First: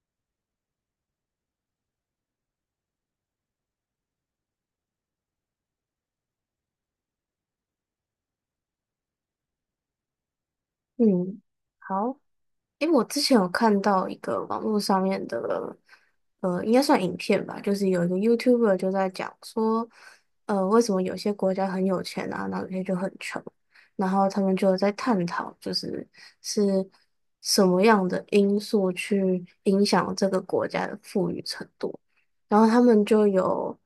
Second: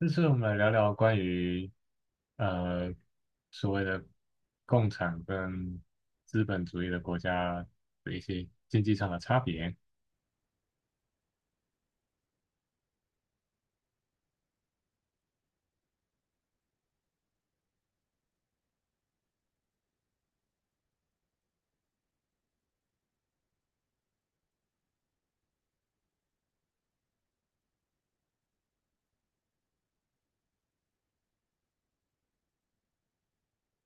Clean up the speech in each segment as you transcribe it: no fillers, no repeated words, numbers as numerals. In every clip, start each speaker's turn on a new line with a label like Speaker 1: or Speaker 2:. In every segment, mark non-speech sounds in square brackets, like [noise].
Speaker 1: 这次我们来聊聊关于呃所谓的共产跟资本主义的国家的一些经济上的差别。
Speaker 2: 嗯，好，诶，我之前有看到一个网络上面的，应该算影片吧，就是有一个 YouTuber 就在讲说，为什么有些国家很有钱啊，然后有些就很穷，然后他们就在探讨，是什么样的因素去影响这个国家的富裕程度，然后他们就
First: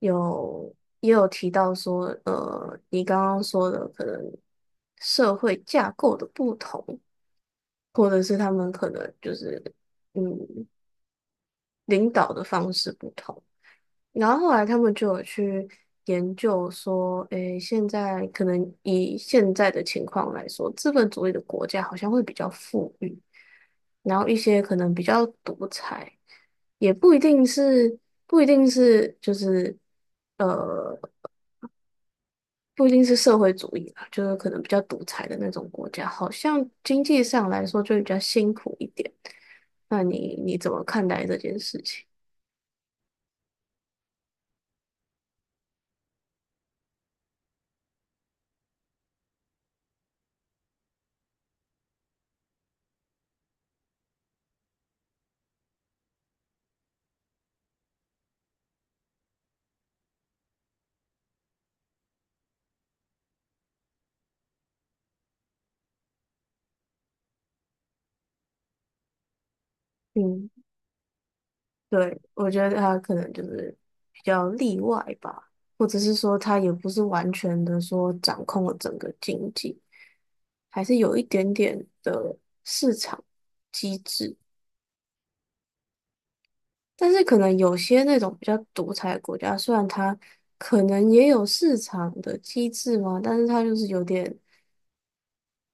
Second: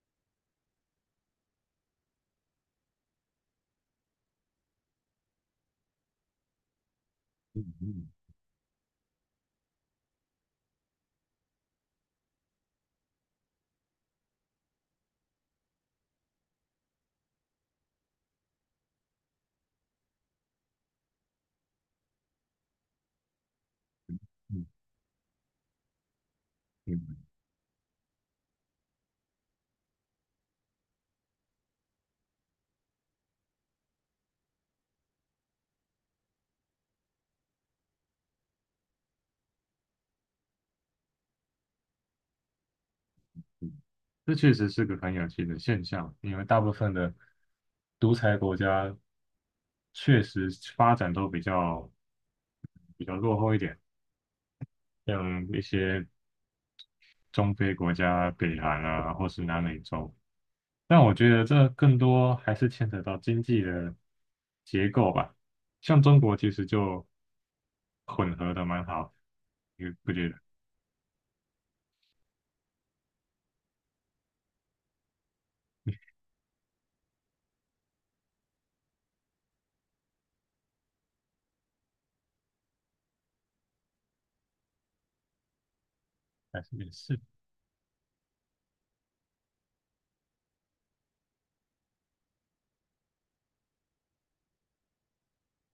Speaker 2: 有也有提到说，你刚刚说的可能社会架构的不同。
Speaker 1: 嗯嗯
Speaker 2: 或者是他们可能嗯领导的方式不同。然后后来他们就有去研究说，诶，现在可能以现在的情况来说，资本主义的国家好像会比较富裕，然后一些
Speaker 1: 嗯
Speaker 2: 可能比较独裁，也不一
Speaker 1: 嗯，
Speaker 2: 定是不一定是就是。呃。不一定是社会主义啦，就是可能比较独裁的那种国家，好像经济上来说就比较辛苦一点。那你怎么看待这件事情？
Speaker 1: 这确实是个很有趣的现象，因为大部分的独裁国家确实发展都比较落后一点，像一些中非国家、北韩啊，或是南美洲。但我觉得这更多还是牵扯到经济的结构吧。像中国其实就混合的蛮好，你不觉得？
Speaker 2: 嗯，对，我觉得他可能就是比较例外吧，或者是说他也不是完全的说掌控了整个经济，还是有一点点的市场机制。
Speaker 1: 还是也
Speaker 2: 但
Speaker 1: 是，
Speaker 2: 是可能有些那种比较独裁的国家，虽然它可能也有市场的机制嘛，但是它就是有点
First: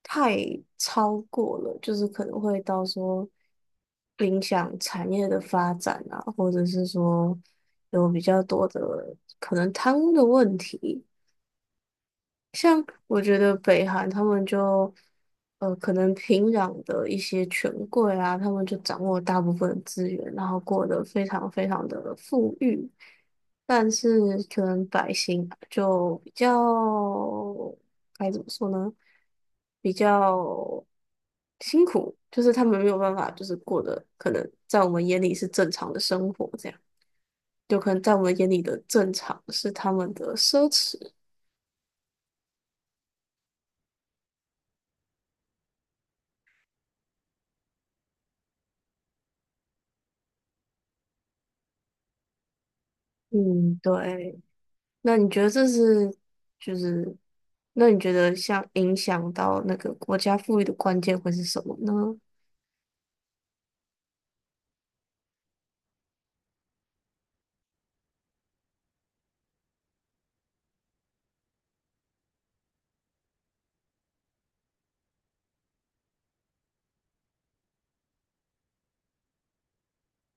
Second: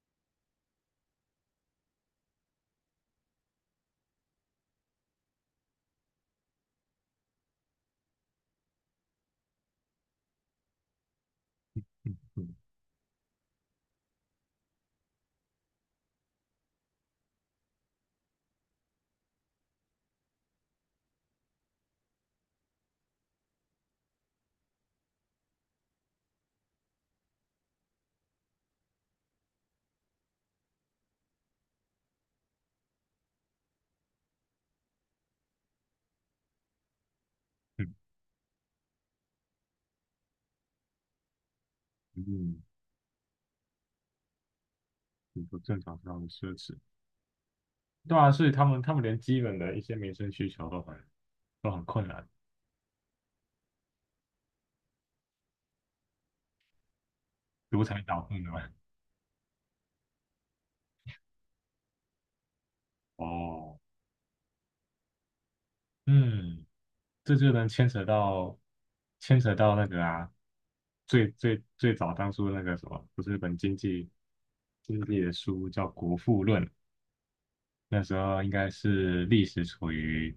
Speaker 2: 太超过了，就是可能会到时候影响产业的发展啊，或者是说有比较多的可能贪污的问题。
Speaker 1: 嗯
Speaker 2: 我觉得北韩他们就，可能平壤的一些权贵啊，他们就掌握大部分的资源，然后过得非常非常的富裕，但是可能百姓就比较，该怎么说呢？比较辛苦，就是他们没有办法，就是过得可能在我们眼里是正常的生活，这样，就可
Speaker 1: 嗯
Speaker 2: 能在我们眼里的正常是他们的奢侈。
Speaker 1: 嗯，很不正常，非常的奢侈。对啊，所以他们连基本的一些民生需求都很困难，
Speaker 2: 嗯，对。那你觉得这是就是，
Speaker 1: 独
Speaker 2: 那你
Speaker 1: 裁
Speaker 2: 觉
Speaker 1: 导
Speaker 2: 得
Speaker 1: 致的嘛。
Speaker 2: 像影响到那个国家富裕的关键会是什么呢？
Speaker 1: 哦，嗯。这就能牵扯到那个啊，最最最早当初那个什么，不是日本经济的书叫《国富论》，那时候应该是历史处于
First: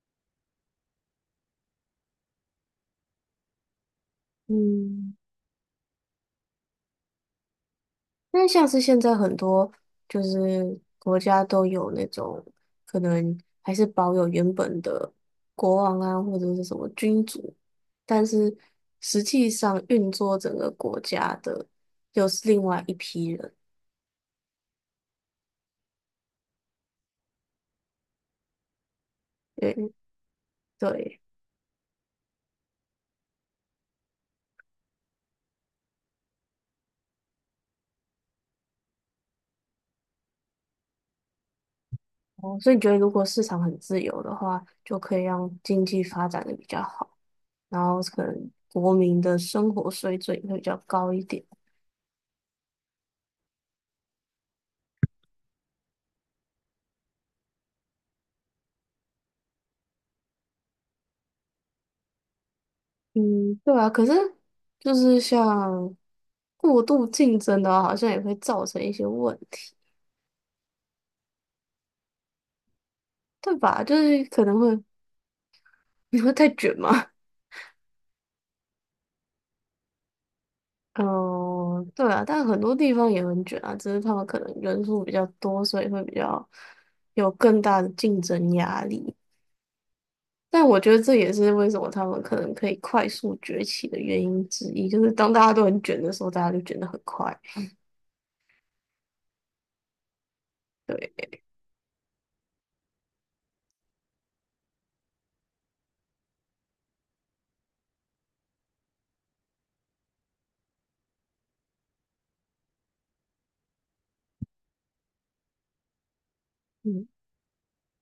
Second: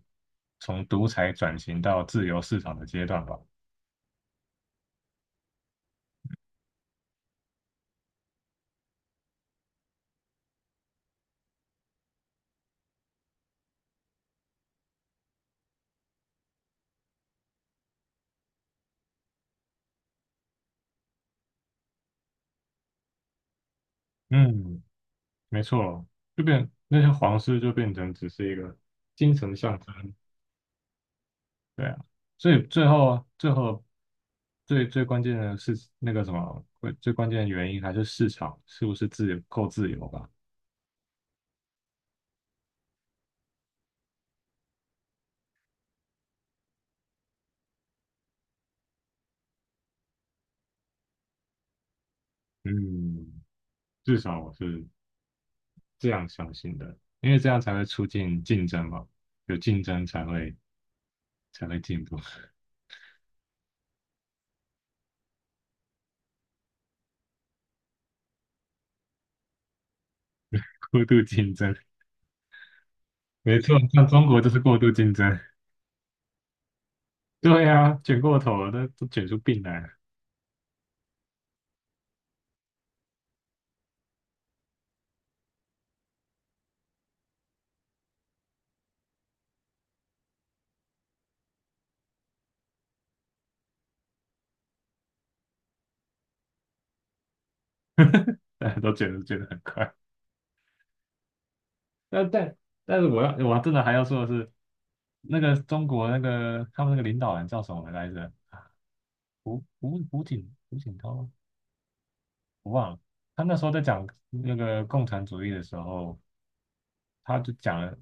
Speaker 1: 从独裁转型到自由市场的阶段吧。
Speaker 2: 嗯，那像是现在很多就是国家都有那种可能还是保有原本的国王啊，或者是什么君主，但是实际上运作整个国家的又是另外一批人。
Speaker 1: 嗯，没错，就变那些皇室就变成只是一个精神象
Speaker 2: 对，
Speaker 1: 征，
Speaker 2: 对，
Speaker 1: 对啊，所以最后最最关键的是那个什么，会最关键的原因还是市场是不是自由够自由吧？
Speaker 2: 哦，所以你觉得如果市场很自由的话，就可以让经济发展的比较好。然后可能国民的生活水准会比较高一点。
Speaker 1: 嗯，至少我是这样相信的，因为这样才会促进竞争嘛，有竞争才会进步，
Speaker 2: 嗯，对啊，可是就是像过度竞争的话，好像也会造成一些问题，
Speaker 1: [laughs] 过度竞争，
Speaker 2: 对
Speaker 1: 没错，
Speaker 2: 吧？就
Speaker 1: 像
Speaker 2: 是
Speaker 1: 中国
Speaker 2: 可
Speaker 1: 就是
Speaker 2: 能
Speaker 1: 过
Speaker 2: 会
Speaker 1: 度竞争，
Speaker 2: 你会太卷吗？[laughs]
Speaker 1: 对啊，卷过头了，都卷出病来了，
Speaker 2: 嗯，对啊，但很多地方也很卷啊，只是他们可能人数比较多，所以会比较有更大的竞争压力。但我觉得这也是为什么他们可能可以快速崛起的原因之一，就是当大家都很卷的时候，大家就卷得很快。
Speaker 1: 大家都卷得很快。
Speaker 2: 对，
Speaker 1: 但但是我真的还要说的是，那个中国那个他们那个领导人叫什么来着？胡锦涛吗，我忘了。他那时候在讲那个共产主义的时候，
Speaker 2: 嗯。
Speaker 1: 他就讲了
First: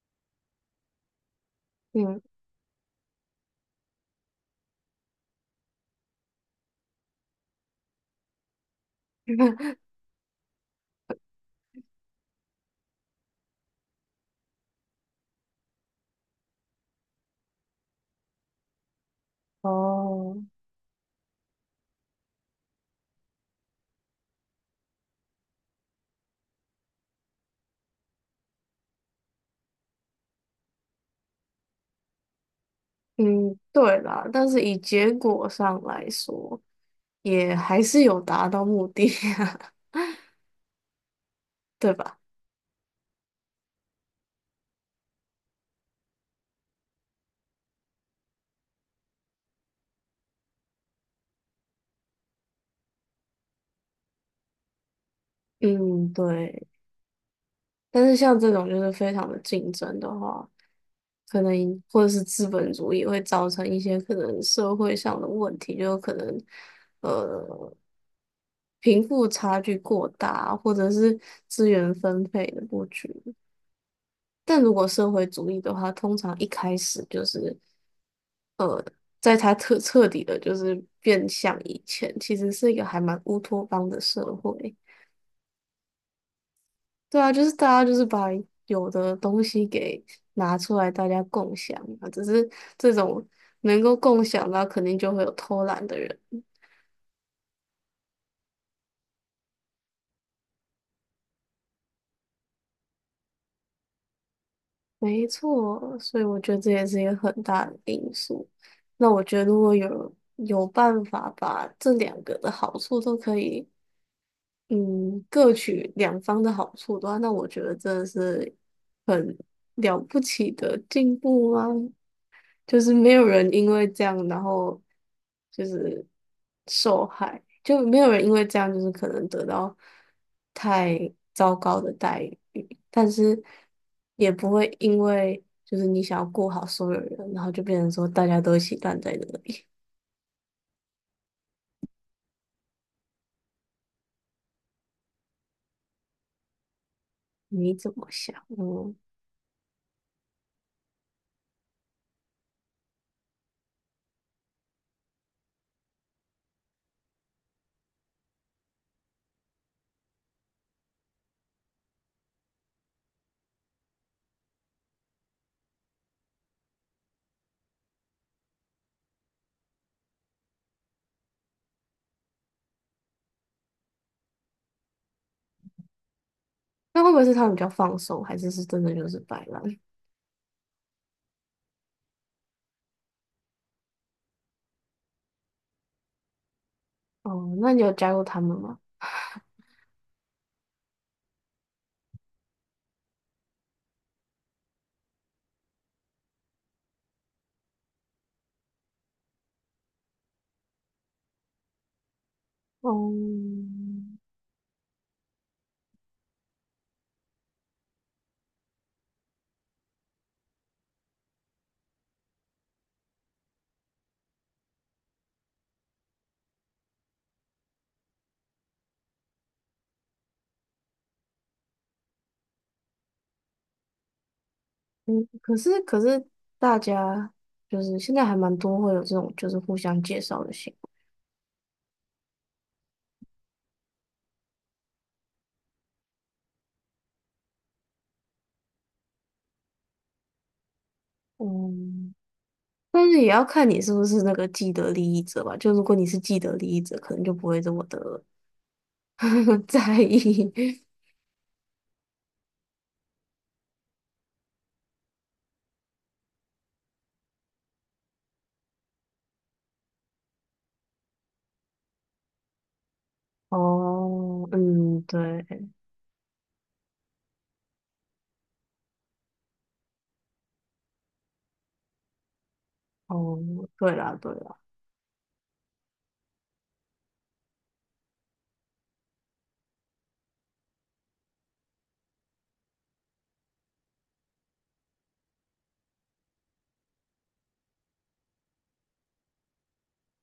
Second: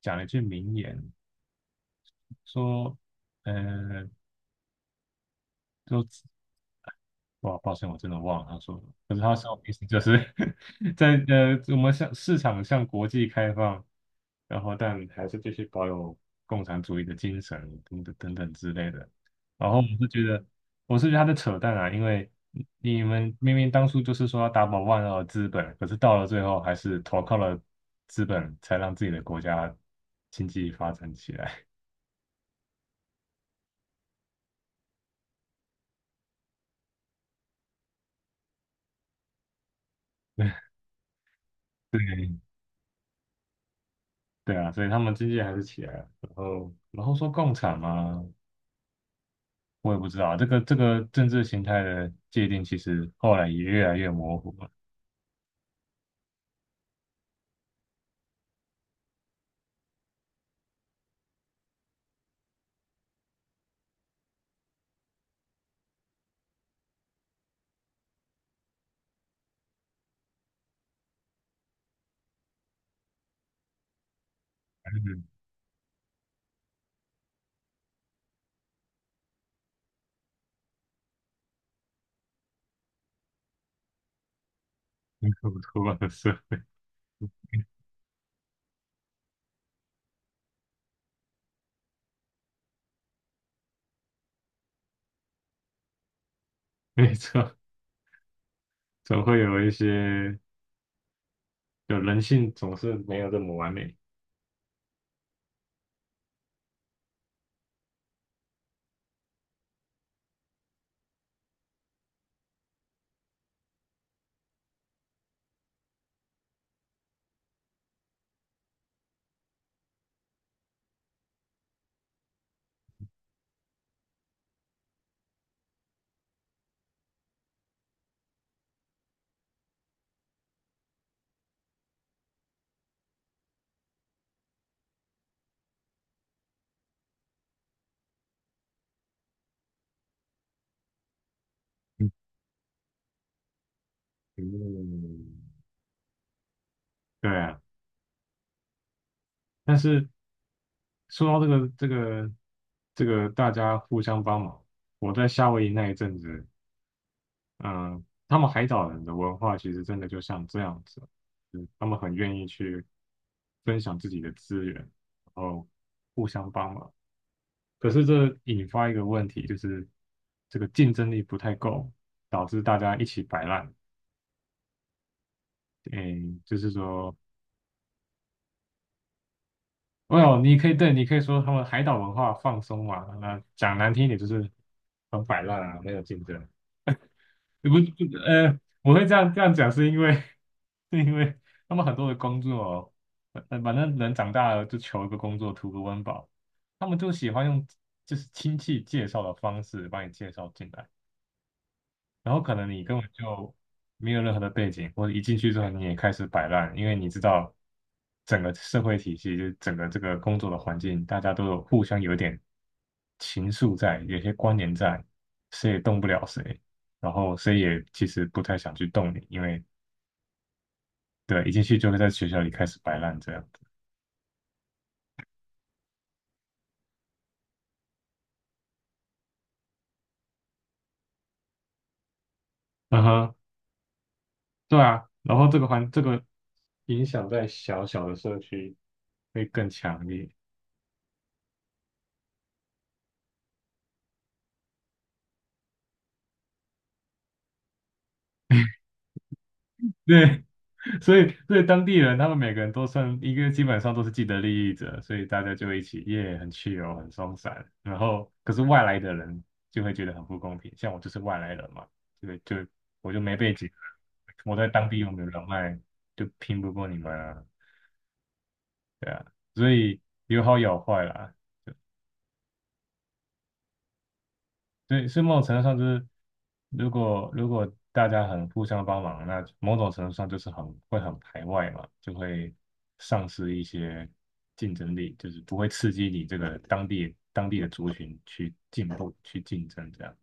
Speaker 1: 讲了一句名言，
Speaker 2: 嗯，
Speaker 1: 说，呃，就。"哇，抱歉，我真的忘了他说的。可是他说的意
Speaker 2: [laughs]
Speaker 1: 思就是 [laughs] 在我们向市场向国际开放，然后但还是继续保有共产主义的精神等等等等之类的。然后我是觉
Speaker 2: 哦，
Speaker 1: 得，我是觉得他在扯淡啊，因为你们明明当初就是说要打倒万恶资本，可是到了最后还是投靠了资本，才让自己的国家经济发展起来。
Speaker 2: 嗯，对啦，但是以结果上来说，也还是有达到目的啊，
Speaker 1: [laughs]
Speaker 2: [laughs] 对吧？
Speaker 1: 对对啊，所以他们经济还是起来了。然后说共产嘛，我也不知道这个政治形态的界定，其实后来也越来越模糊了，
Speaker 2: 嗯，对。但是像这种就是非常的竞争的话，可能或者是资本主义会造成一些可能社会上的问题，就可能呃贫富差距过大，或者是资源分配的不均。但如果
Speaker 1: 还
Speaker 2: 社
Speaker 1: 是
Speaker 2: 会主义的话，通常一开始就是。在它彻彻底的，就是变相以前，其实是一个还蛮乌托邦的社会。
Speaker 1: 很可出恶说
Speaker 2: 对啊，就是大家就是把有的东西给拿出来，大家共享啊。只是这种能够共享的，肯定就会有偷懒的人。
Speaker 1: [laughs] 没错，总会有一些，就人性总是没有这么完美。
Speaker 2: 没错，所以我觉得这也是一个很大的因素。那我觉得如果有办法把这两个的好处都可以嗯，各取两方的好处的话，那我觉得真的是很了不起的进步啊！就是没有人因为这样，然后就是受害，就没有人因为这样就是可能得到太糟糕的待遇，但是也不会因为就是你想要顾好所有人，然后就变成说大家都一起烂在那里。
Speaker 1: 嗯，嗯对啊，
Speaker 2: 你怎么想？嗯，
Speaker 1: 但是说到这个大家互相帮忙，我在夏威夷那一阵子，嗯，他们海岛人的文化其实真的就像这样子，就是他们很愿意去分享自己的资源，然后互相帮忙。可是这引发一个问题，就是这个竞争力不太够，导致大家一起摆烂。诶，就是
Speaker 2: 那会
Speaker 1: 说
Speaker 2: 不会是他们比较放松，还是是真的就是摆烂？
Speaker 1: 哦，你可以对，你可以说他们海岛文化放松嘛，那讲难听一点就是很摆烂啊，没有竞争。
Speaker 2: 哦，
Speaker 1: 不，
Speaker 2: 那你有加
Speaker 1: 不
Speaker 2: 入他
Speaker 1: 呃，
Speaker 2: 们吗？
Speaker 1: 我会这样讲是因为 [laughs] 是因为他们很多的工作哦反正人长大了就求一个工作，图个温饱，他们就喜欢用就是亲戚介绍的方式把你介绍进来。然后可能你
Speaker 2: 哦，
Speaker 1: 根本就没有任何的背景，或者一进去之后你也开始摆烂，因为你知道整个社会体系，就是整个这个工作的环境，大家都有互相有点情愫在，有些关联在，谁也动不了谁，然后谁也其实不太想去动你，因为对，一进去就会在学校里开始摆烂这样。
Speaker 2: 嗯，可是大家就是现在还蛮多会有这种就是互相介绍的行
Speaker 1: 嗯哼，对啊，然后这个环这个影响在小小的社区会更强烈。
Speaker 2: 为，嗯，但是也要看你是不是那个既得利益者吧。就如果你是既得利益者，可能就不会这么的 [laughs] 在
Speaker 1: 对，
Speaker 2: 意。
Speaker 1: 所以当地人他们每个人都算一个，基本上都是既得利益者，所以大家就一起耶，很 chill,很松散。然后可是外来的人就会觉得很不公平，像我就是外来人嘛，就我就没背景，
Speaker 2: 哦，
Speaker 1: 我在当地
Speaker 2: 嗯，
Speaker 1: 又没有人
Speaker 2: 对，
Speaker 1: 脉，就拼不过你们啊，对啊，所以有好有坏啦。
Speaker 2: 哦，对啦，对啦，
Speaker 1: 对，是某种程度上就是，如果大家很互相帮忙，那某种程度上就是很会很排外嘛，就会丧失一些竞争力，就是不会刺激你这个当地的族群去进步、去竞争这样。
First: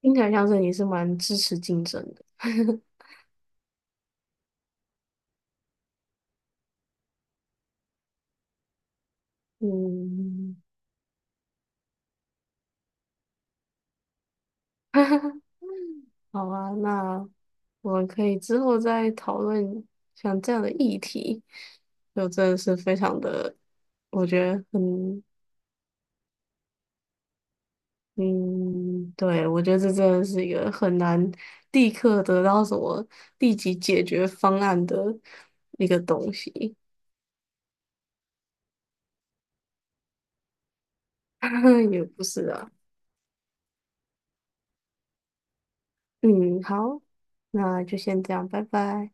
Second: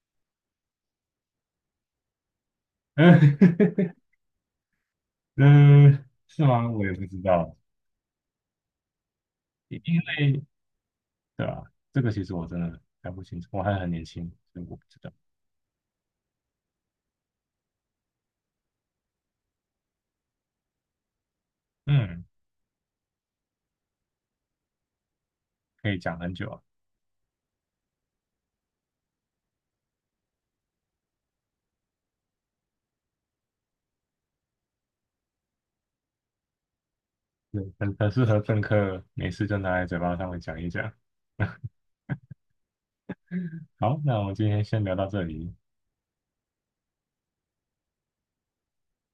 Speaker 2: 听起来像是你是蛮支持竞争的，[laughs]
Speaker 1: [laughs] 嗯，嗯是吗？我也不知道，因为
Speaker 2: 嗯。
Speaker 1: 对吧？这个其实我真的还不清楚，我还很年轻，所以我不知道。
Speaker 2: [laughs] 好啊，那我们可以之后再讨论像这样的议题，
Speaker 1: 嗯，
Speaker 2: 就真的是非常的，我觉得很，
Speaker 1: 可以讲很久啊，
Speaker 2: 嗯，对，我觉得这真的是一个很难立刻得到什么立即解决方案的一个东西，
Speaker 1: 对，很适合政客，没事就拿来嘴巴上面讲一讲。
Speaker 2: [laughs] 也不是啊，
Speaker 1: 好，那我们今天先聊到这里。
Speaker 2: 嗯，好，那就先这样，拜拜。